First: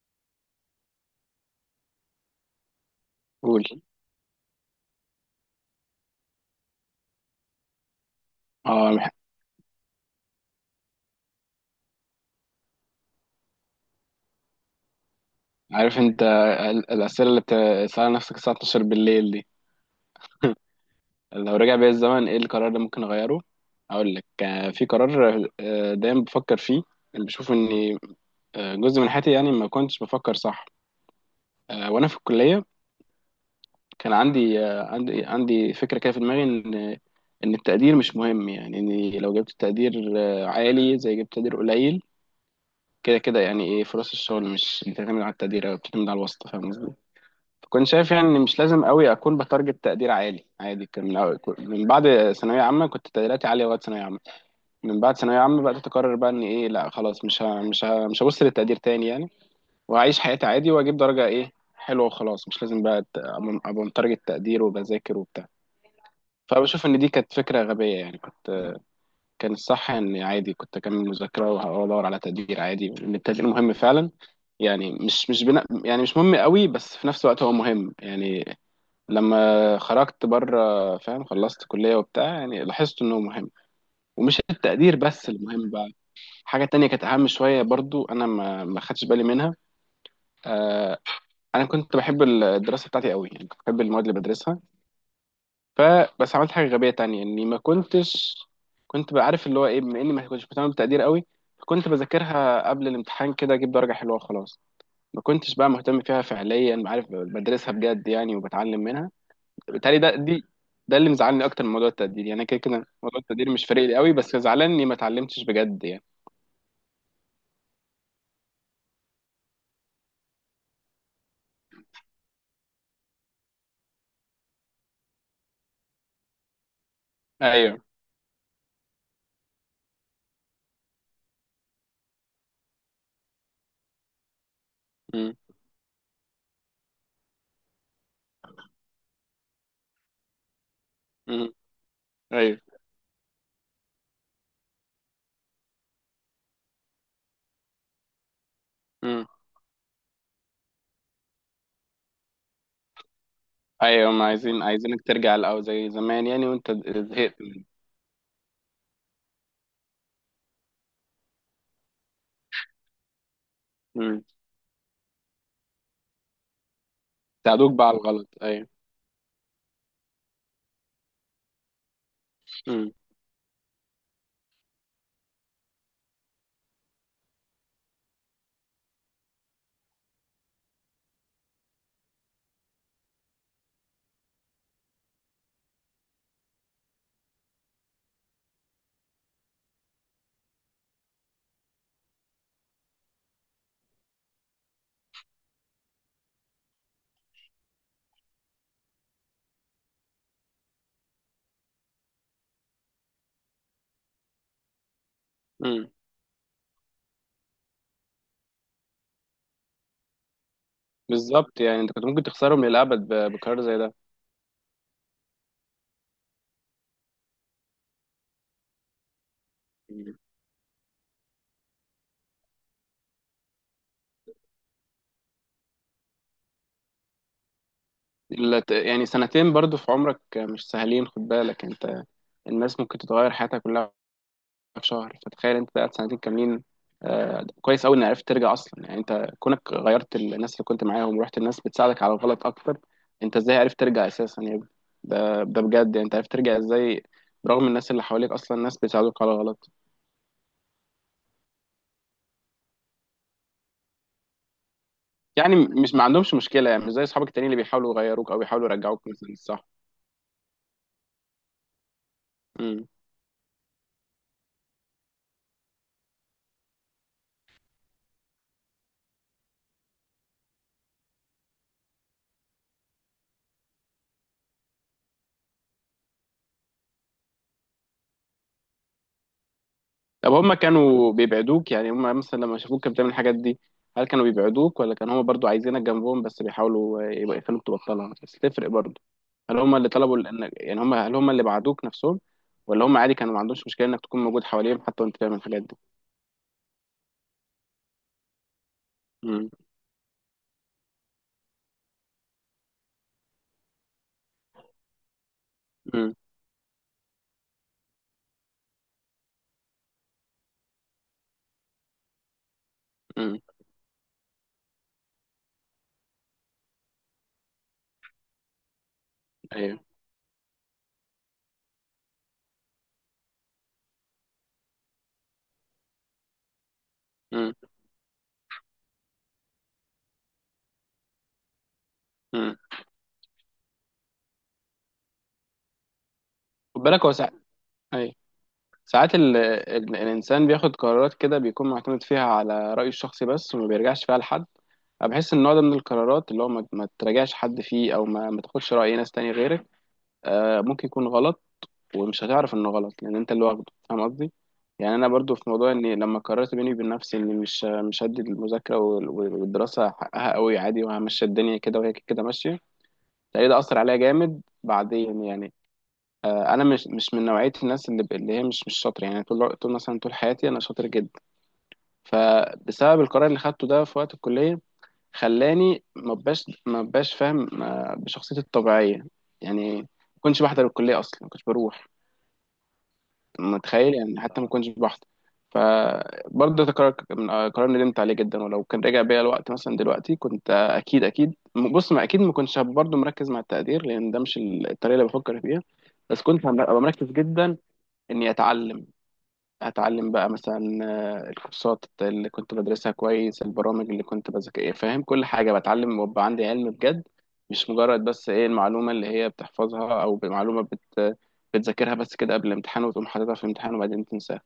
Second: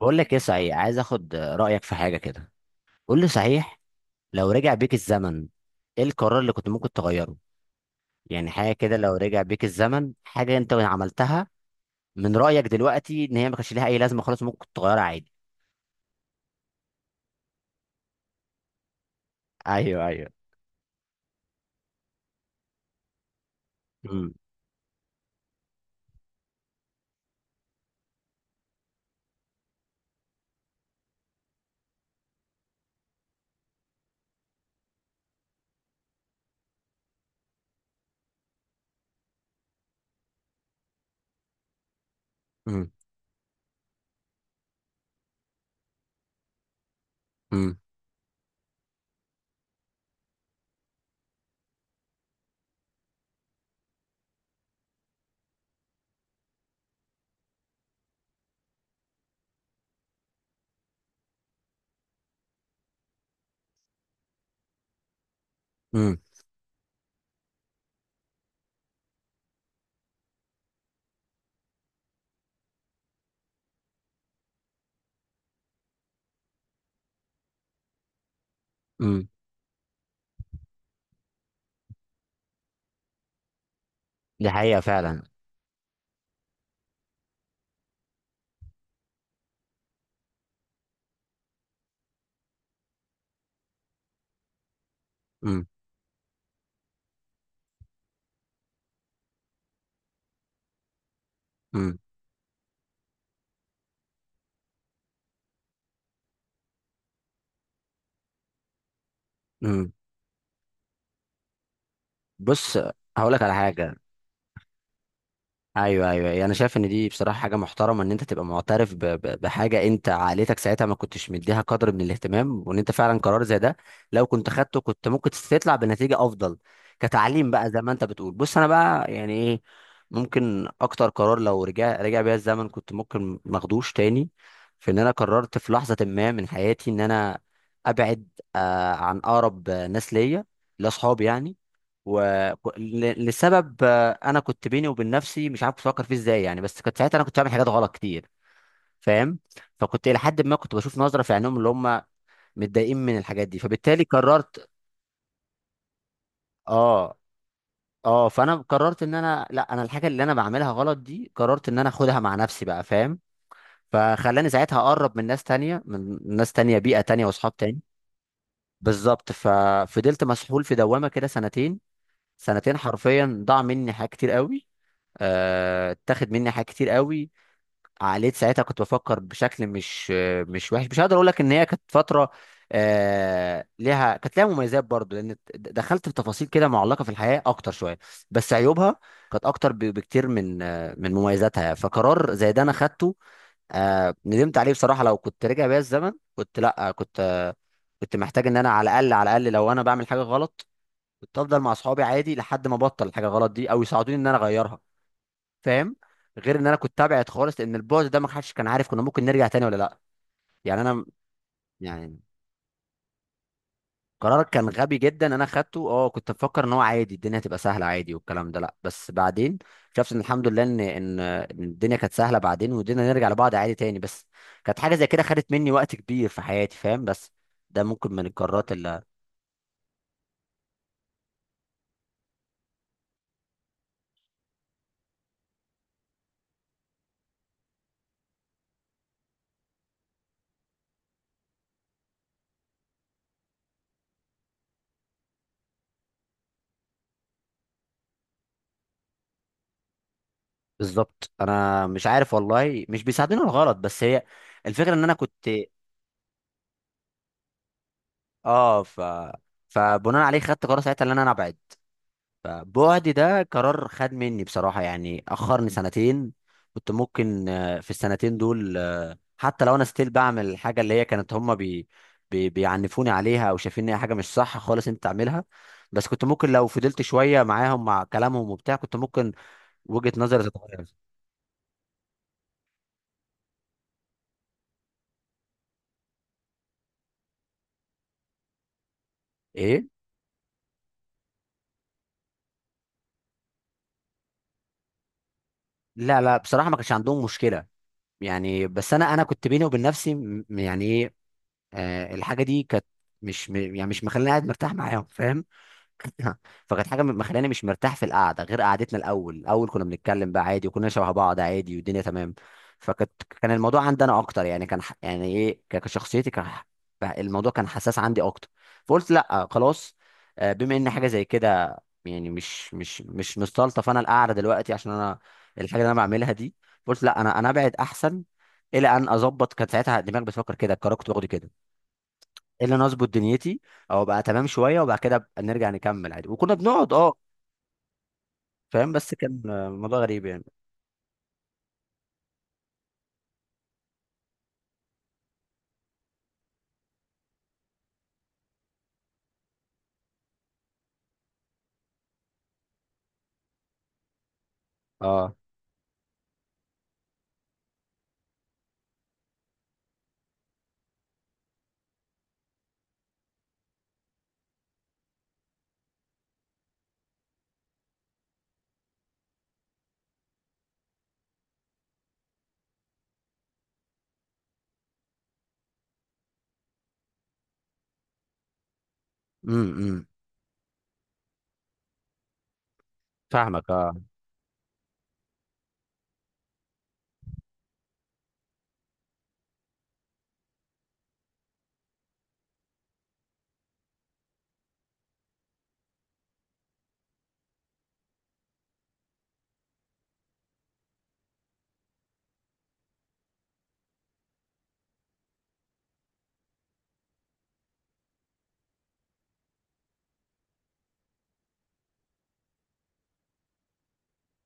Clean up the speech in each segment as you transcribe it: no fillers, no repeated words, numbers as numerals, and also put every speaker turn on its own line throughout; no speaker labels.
بقول لك ايه، صحيح عايز اخد رايك في حاجه كده. قول لي
قول
صحيح، لو رجع بيك الزمن ايه القرار اللي كنت ممكن تغيره؟ يعني حاجه
اه
كده،
الح-
لو رجع بيك الزمن حاجه انت عملتها من رايك دلوقتي ان هي ما كانش ليها اي لازمه، خلاص ممكن تغيرها عادي.
عارف انت الاسئله اللي بتسالها نفسك الساعه 12 بالليل دي.
ايوه، ايوه.
لو رجع بيا الزمن ايه القرار اللي ممكن اغيره؟ اقول لك
امم
في قرار دايما بفكر فيه. اللي بشوف ان جزء من حياتي يعني ما كنتش بفكر صح. وانا في الكليه كان عندي عندي فكره كده في دماغي ان التقدير مش مهم، يعني اني لو جبت تقدير عالي زي جبت تقدير قليل.
امم
كده كده يعني ايه؟ فرص الشغل مش بتعتمد على التقدير او بتعتمد على الواسطه، فاهم.
امم
كنت شايف يعني إن مش لازم قوي اكون بتارجت تقدير عالي عادي. كان من أول من بعد ثانويه عامه كنت تقديراتي عاليه وقت ثانويه عامه. من بعد ثانويه عامه بقى تقرر بقى ان ايه، لا خلاص، مش هبص للتقدير تاني يعني. وهعيش حياتي عادي واجيب درجه ايه حلوه وخلاص، مش لازم بقى ابقى متارجت تقدير وبذاكر وبتاع.
امم
فبشوف ان دي كانت فكره غبيه يعني. كان الصح ان عادي كنت اكمل مذاكره وادور على تقدير عادي، لان التقدير مهم فعلا. يعني مش بنا، يعني مش مهم قوي، بس في نفس الوقت هو مهم يعني.
امم
لما خرجت بره فاهم خلصت كلية وبتاع، يعني لاحظت انه مهم، ومش
دي حقيقه
التقدير
فعلا.
بس المهم بقى. حاجة تانية كانت اهم شوية برضو، انا ما خدتش بالي منها. آه، انا كنت بحب الدراسة بتاعتي قوي، يعني كنت بحب المواد اللي بدرسها.
امم
فبس عملت حاجة غبية تانية، اني ما كنتش كنت بعرف اللي هو ايه، بما اني ما كنتش مهتم بالتقدير قوي، كنت
امم
بذاكرها قبل الامتحان كده اجيب درجة حلوة وخلاص. ما كنتش بقى مهتم فيها فعليا، بعرف بدرسها بجد يعني وبتعلم منها.
امم
بالتالي ده اللي مزعلني اكتر من موضوع التقدير، يعني أنا كده
بص،
كده موضوع
هقول لك
التقدير
على
مش فارق لي
حاجه.
قوي، بس زعلان اني ما اتعلمتش بجد يعني.
ايوه ايوه أيوة. انا يعني شايف ان دي بصراحه حاجه محترمه، ان انت تبقى معترف بحاجه انت عائلتك ساعتها ما كنتش مديها قدر من الاهتمام، وان انت فعلا قرار زي ده لو كنت خدته كنت ممكن تطلع بنتيجه افضل. كتعليم بقى
ايوه.
زي ما انت بتقول. بص انا بقى يعني ايه، ممكن اكتر قرار لو رجع بيا الزمن كنت ممكن ما اخدوش تاني، في ان انا
امم.
قررت في لحظه ما من حياتي ان انا ابعد، آه عن اقرب ناس ليا، لاصحابي
امم.
يعني. و...
ايوه.
لسبب انا كنت بيني وبين نفسي مش عارف بفكر فيه ازاي يعني، بس كنت ساعتها انا كنت بعمل حاجات غلط كتير،
امم.
فاهم؟ فكنت الى حد ما كنت بشوف نظره في عينهم اللي هم متضايقين من الحاجات دي، فبالتالي
ايوه، هم عايزين
قررت.
عايزينك ترجع الاول زي زمان يعني وانت
اه
زهقت.
اه، فانا قررت ان انا لا، انا الحاجه اللي انا بعملها غلط دي قررت ان انا اخدها مع نفسي بقى، فاهم؟
امم.
فخلاني ساعتها اقرب من ناس تانية، من ناس تانية، بيئه تانية واصحاب
ساعدوك
تاني.
بقى على الغلط، ايوه.
بالظبط، ففضلت مسحول في دوامه كده سنتين. سنتين
امم.
حرفيا ضاع مني حاجات كتير قوي. اتاخد مني حاجات كتير قوي. عقليت ساعتها كنت بفكر بشكل مش مش وحش. مش هقدر اقول لك ان هي كانت فتره ليها، كانت ليها مميزات برضو، لان دخلت في تفاصيل كده معلقه في الحياه اكتر شويه. بس عيوبها كانت اكتر بكتير من من مميزاتها. فقرار زي ده انا خدته، ندمت عليه بصراحه. لو كنت رجع بيا الزمن كنت لا، كنت كنت محتاج ان انا على الاقل، على الاقل لو انا بعمل حاجه غلط كنت افضل مع اصحابي عادي، لحد ما ابطل الحاجه غلط دي او يساعدوني ان انا اغيرها،
امم.
فاهم؟ غير ان انا كنت تابعت خالص، لان البعد ده ما حدش كان عارف كنا ممكن نرجع تاني ولا لا. يعني انا
بالظبط، يعني انت كنت
يعني
ممكن تخسرهم للابد بقرار زي ده.
قرارك كان غبي جدا، انا خدته اه. كنت بفكر ان هو عادي، الدنيا هتبقى سهله عادي والكلام ده، لا بس بعدين شفت
مم.
ان الحمد لله ان إن الدنيا كانت سهله بعدين، والدنيا نرجع لبعض عادي تاني. بس كانت حاجه زي كده خدت مني وقت كبير في حياتي، فاهم؟ بس ده ممكن من القرارات اللي،
يعني 2 سنين برضو في عمرك مش سهلين، خد بالك انت. الناس ممكن تتغير حياتها كلها في شهر، فتخيل انت قاعد 2 سنين كاملين. آه، كويس قوي ان عرفت ترجع اصلا، يعني انت كونك غيرت الناس اللي كنت معاهم ورحت الناس بتساعدك على الغلط اكتر، انت ازاي عرفت ترجع اساسا يعني؟ ده بجد يعني انت عرفت ترجع ازاي؟ برغم الناس اللي حواليك، اصلا الناس بتساعدوك على الغلط.
بالظبط. انا مش عارف والله، مش بيساعدني ولا غلط، بس هي الفكره ان انا كنت
يعني مش ما عندهمش مشكله، يعني مش زي اصحابك التانيين اللي بيحاولوا يغيروك او بيحاولوا
اه.
يرجعوك مثلا الصح.
فبناء عليه خدت قرار ساعتها ان انا ابعد.
امم.
فبعدي ده قرار خد مني بصراحة، يعني أخرني سنتين. كنت ممكن في السنتين دول حتى لو أنا ستيل بعمل الحاجة اللي هي كانت هما بي بي بيعنفوني عليها أو شايفين إن هي حاجة مش صح خالص أنت تعملها. بس كنت ممكن لو فضلت شوية معاهم مع كلامهم وبتاع كنت ممكن وجهة
طب
نظري
هم
تتغير.
كانوا بيبعدوك؟ يعني هم مثلا لما شافوك كانت بتعمل الحاجات دي، هل كانوا بيبعدوك ولا كانوا هم برضو عايزينك جنبهم بس بيحاولوا يبقى يخلوك تبطلها بس تفرق برضو؟ هل هم
إيه؟
اللي طلبوا ان، يعني هل هم اللي بعدوك نفسهم ولا هم عادي كانوا ما عندهمش مشكله انك تكون موجود حواليهم حتى وانت بتعمل الحاجات دي؟
لا لا، بصراحة ما كانش عندهم مشكلة يعني. بس أنا، أنا كنت
امم.
بيني وبين نفسي يعني إيه، الحاجة دي كانت مش يعني مش مخليني قاعد مرتاح معاهم، فاهم؟
امم.
فكانت حاجه مخلاني مش مرتاح في القعده، غير قعدتنا الاول. الاول كنا بنتكلم بقى عادي، وكنا شبه بعض عادي والدنيا تمام. فكانت،
امم.
كان الموضوع عندي انا اكتر. يعني كان يعني ايه، كشخصيتي كان الموضوع كان حساس عندي اكتر. فقلت لا
ايوه.
خلاص، بما ان حاجه زي كده، يعني مش مستلطف انا القعده دلوقتي عشان انا الحاجه اللي انا بعملها دي. قلت لا، انا
امم.
ابعد احسن. الى ان اظبط. كانت ساعتها الدماغ بتفكر كده، القرار كنت باخده كده،
امم.
الا انا اظبط دنيتي او ابقى تمام شويه وبعد كده أبقى نرجع نكمل عادي، وكنا
خد
بنقعد
بالك هو
اه.
ساعات، ايوه،
فاهم؟ بس
ساعات
كان الموضوع غريب يعني.
الانسان بياخد قرارات كده بيكون معتمد فيها على رايه الشخصي بس، وما بيرجعش فيها لحد. انا بحس ان النوع ده من القرارات اللي هو ما تراجعش حد فيه او ما تاخدش راي ناس تاني غيرك، آه ممكن يكون غلط، ومش هتعرف انه غلط لان انت اللي واخده، فاهم قصدي. يعني انا
اه.
برضو في موضوع اني لما قررت بيني وبين نفسي اني مش هدي المذاكره والدراسه حقها قوي، عادي وهمشي الدنيا كده وهي كده ماشيه، تلاقي ده اثر عليا جامد بعدين يعني. آه، انا مش من نوعيه الناس اللي هي مش شاطره، يعني طول طول مثلا طول حياتي انا شاطر جدا. فبسبب القرار اللي خدته ده في وقت الكليه، خلاني ما بقاش فاهم آه، بشخصيتي الطبيعيه. يعني ما
إمم.
كنتش بحضر الكليه اصلا، ما كنتش بروح.
فاهمك اه.
متخيل يعني حتى ما كنتش بحضر. فبرضه ده قرار من قرار ندمت عليه جدا، ولو كان رجع بيا الوقت مثلا دلوقتي كنت اكيد اكيد، بص ما اكيد ما كنتش برضه مركز مع التقدير لان ده مش الطريقه اللي بفكر فيها، بس كنت هبقى مركز جدا اني اتعلم. هتعلم بقى مثلا آه، الكورسات اللي كنت بدرسها كويس، البرامج اللي كنت بذاكر فاهم كل حاجة بتعلم وابقى عندي علم بجد. مش مجرد بس ايه المعلومة اللي هي بتحفظها او معلومة بتذاكرها بس كده قبل الامتحان وتقوم حاططها في الامتحان وبعدين تنساها.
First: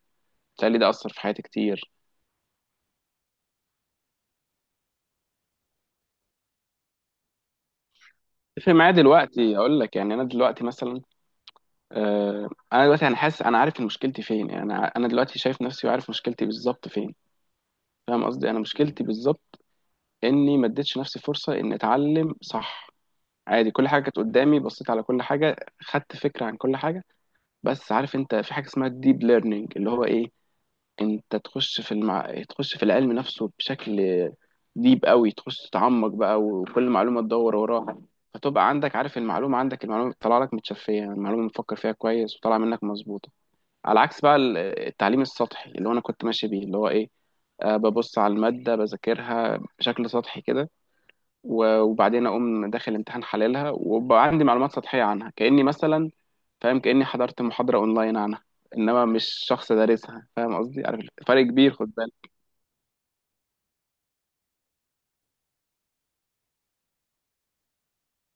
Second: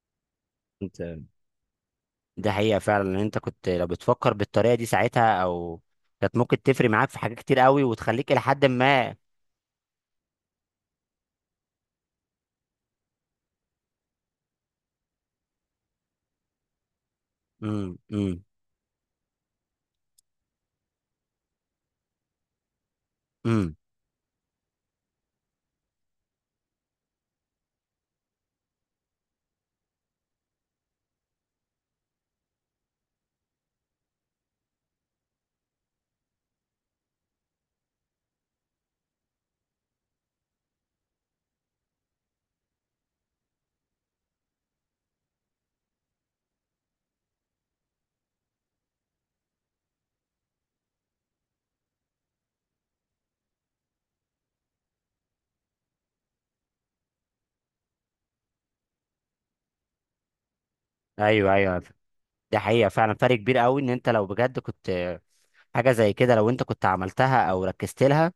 بتهيألي ده
انت
أثر في حياتي كتير.
ده حقيقه فعلا ان انت كنت لو بتفكر بالطريقه دي ساعتها، او كانت ممكن تفرق معاك في حاجات كتير قوي وتخليك الى حد
تفرق معايا
ما.
دلوقتي أقول لك، يعني أنا دلوقتي مثلا أنا حاسس أنا عارف إن مشكلتي فين، يعني أنا دلوقتي شايف نفسي وعارف مشكلتي بالظبط فين،
امم
فاهم
امم
قصدي. أنا مشكلتي بالظبط إني ما اديتش نفسي فرصة إني أتعلم صح. عادي
امم
كل حاجه كانت قدامي بصيت على كل حاجه، خدت فكره عن كل حاجه، بس عارف انت في حاجه اسمها الديب ليرنينج اللي هو ايه. انت تخش في تخش في العلم نفسه بشكل ديب قوي، تخش تتعمق بقى وكل معلومه تدور وراها، فتبقى عندك عارف المعلومه، عندك المعلومه طالعه لك متشفيه يعني، المعلومه مفكر فيها كويس وطالعه منك مظبوطه. على عكس بقى التعليم السطحي اللي هو انا كنت ماشي بيه، اللي هو ايه آه، ببص على الماده بذاكرها بشكل سطحي كده، وبعدين اقوم داخل امتحان حللها وبقى عندي معلومات سطحيه عنها كاني مثلا فاهم كاني حضرت محاضره اونلاين عنها، انما مش شخص دارسها. فاهم قصدي، عارف فرق
ايوه
كبير،
ايوه.
خد بالك.
ده حقيقه فعلا، فرق كبير قوي، ان انت لو بجد كنت حاجه زي كده لو انت كنت عملتها او ركزت لها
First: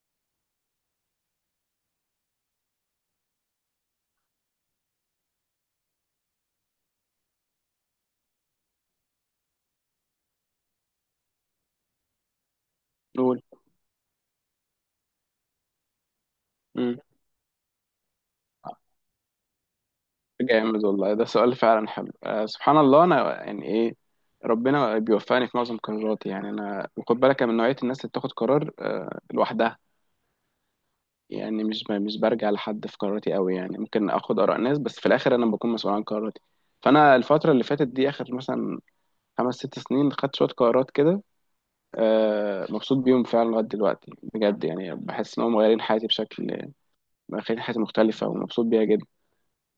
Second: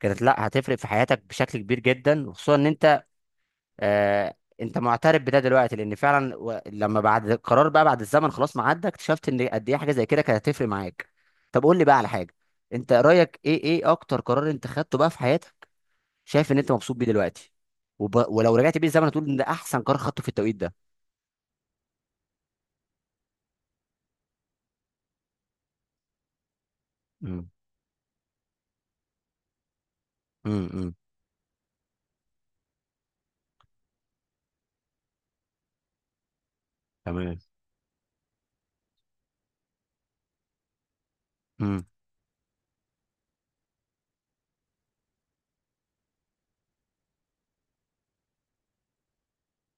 كانت، لا هتفرق في حياتك بشكل كبير جدا. وخصوصا ان انت آه، انت معترف بده دلوقتي، لان فعلا لما بعد القرار بقى، بعد الزمن خلاص ما عدى اكتشفت ان قد ايه حاجه زي كده كانت هتفرق معاك. طب قول لي بقى على حاجه، انت رايك
نقول.
ايه، ايه اكتر قرار انت خدته بقى في حياتك شايف ان انت مبسوط
امم.
بيه دلوقتي، ولو رجعت بيه الزمن هتقول ان ده احسن قرار خدته في التوقيت
جامد
ده؟
والله، ده سؤال فعلا حلو. آه، سبحان الله. انا يعني ايه، ربنا بيوفقني في معظم قراراتي، يعني انا وخد بالك
مم.
أنا من نوعيه الناس اللي بتاخد قرار آه لوحدها.
امم.
يعني مش برجع لحد في قراراتي قوي، يعني ممكن اخد اراء ناس بس في الاخر انا بكون مسؤول عن قراراتي. فانا
تمام.
الفتره اللي فاتت دي اخر مثلا 5 6 سنين خدت شوية قرارات كده،
امم
آه، مبسوط بيهم فعلا لغاية دلوقتي بجد، يعني بحس إن هم مغيرين حياتي بشكل، مغيرين حياتي مختلفة ومبسوط بيها جدا.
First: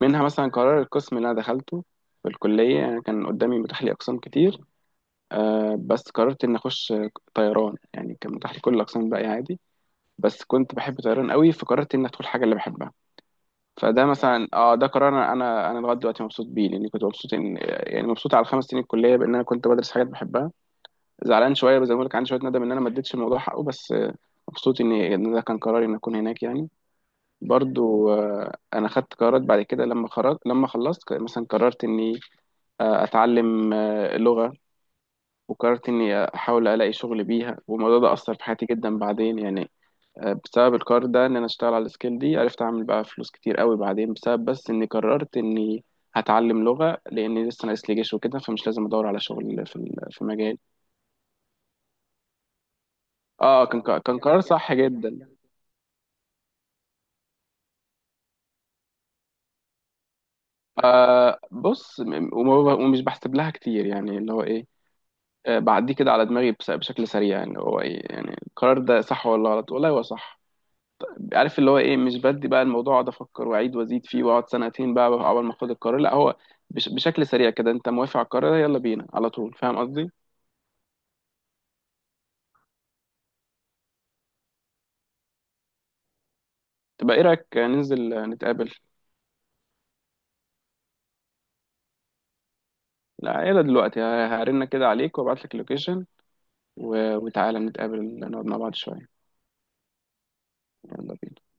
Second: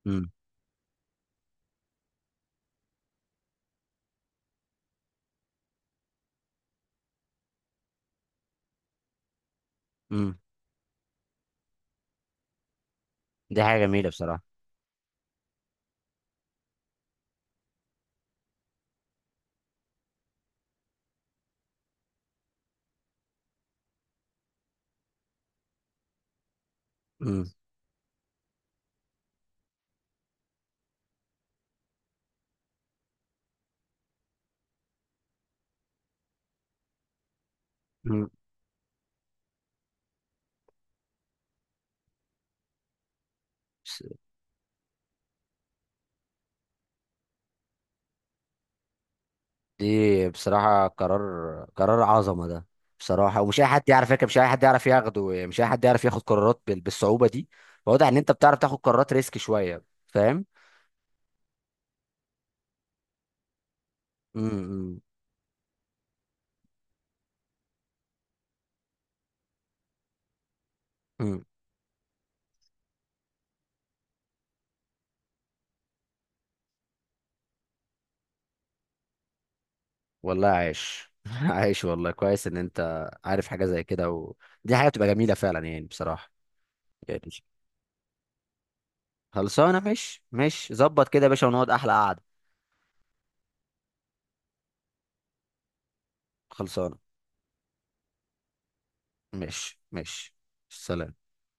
منها
امم
مثلا قرار القسم اللي أنا دخلته في الكلية، يعني كان قدامي متاح لي أقسام كتير، آه، بس قررت إني أخش طيران. يعني كان متاح لي كل الأقسام الباقية عادي،
امم.
بس كنت بحب طيران قوي، فقررت إني أدخل حاجة اللي بحبها.
دي حاجه
فده
جميله بصراحه.
مثلا ده قرار انا انا أنا لغايه دلوقتي مبسوط بيه لاني كنت مبسوط ان، يعني مبسوط على ال5 سنين الكليه بان انا كنت بدرس حاجات بحبها. زعلان شويه زي ما بقول لك، عندي شويه ندم ان انا ما اديتش الموضوع حقه، بس آه، مبسوط إن ده كان قراري ان اكون هناك يعني.
امم
برضو آه، انا خدت قرارات بعد كده لما خرجت لما خلصت مثلا قررت اني آه، اتعلم آه، لغه، وقررت اني احاول الاقي شغل بيها، والموضوع ده
امم.
اثر في حياتي جدا بعدين يعني. آه، بسبب القرار ده ان انا اشتغل على السكيل دي عرفت اعمل بقى فلوس كتير قوي بعدين، بسبب بس اني قررت اني هتعلم لغه لاني لسه ناقص لي جيش وكده فمش لازم ادور على شغل في في
دي
مجال.
بصراحة قرار عظمة ده بصراحة. ومش أي
اه كان
حد يعرف
كان
يركب، مش
قرار
أي حد
صح
يعرف
جدا.
ياخده، مش أي حد يعرف ياخد قرارات بالصعوبة دي. واضح إن أنت بتعرف تاخد قرارات ريسك شوية، فاهم؟
آه بص، ومش بحسب لها كتير، يعني اللي هو ايه
امم
آه، بعديه كده على دماغي بشكل سريع، يعني هو ايه يعني القرار ده صح ولا غلط، والله هو صح.
امم.
عارف اللي هو ايه مش بدي بقى الموضوع اقعد افكر واعيد وازيد فيه واقعد 2 سنين بقى اول ما اخد القرار، لا هو بشكل سريع كده انت موافق على القرار ده؟ يلا بينا على طول، فاهم قصدي.
والله عايش عايش والله. كويس إن أنت عارف حاجة زي كده، ودي حاجة بتبقى جميلة فعلا يعني بصراحة.
تبقى
يعني
ايه رايك ننزل نتقابل؟
خلصانة. مش ظبط كده يا باشا ونقعد أحلى قعدة.
لا يلا دلوقتي هرن كده عليك وابعت لك اللوكيشن،
خلصانة.
وتعالى نتقابل نقعد مع بعض شويه.
مش مش،
يلا
سلام.
بينا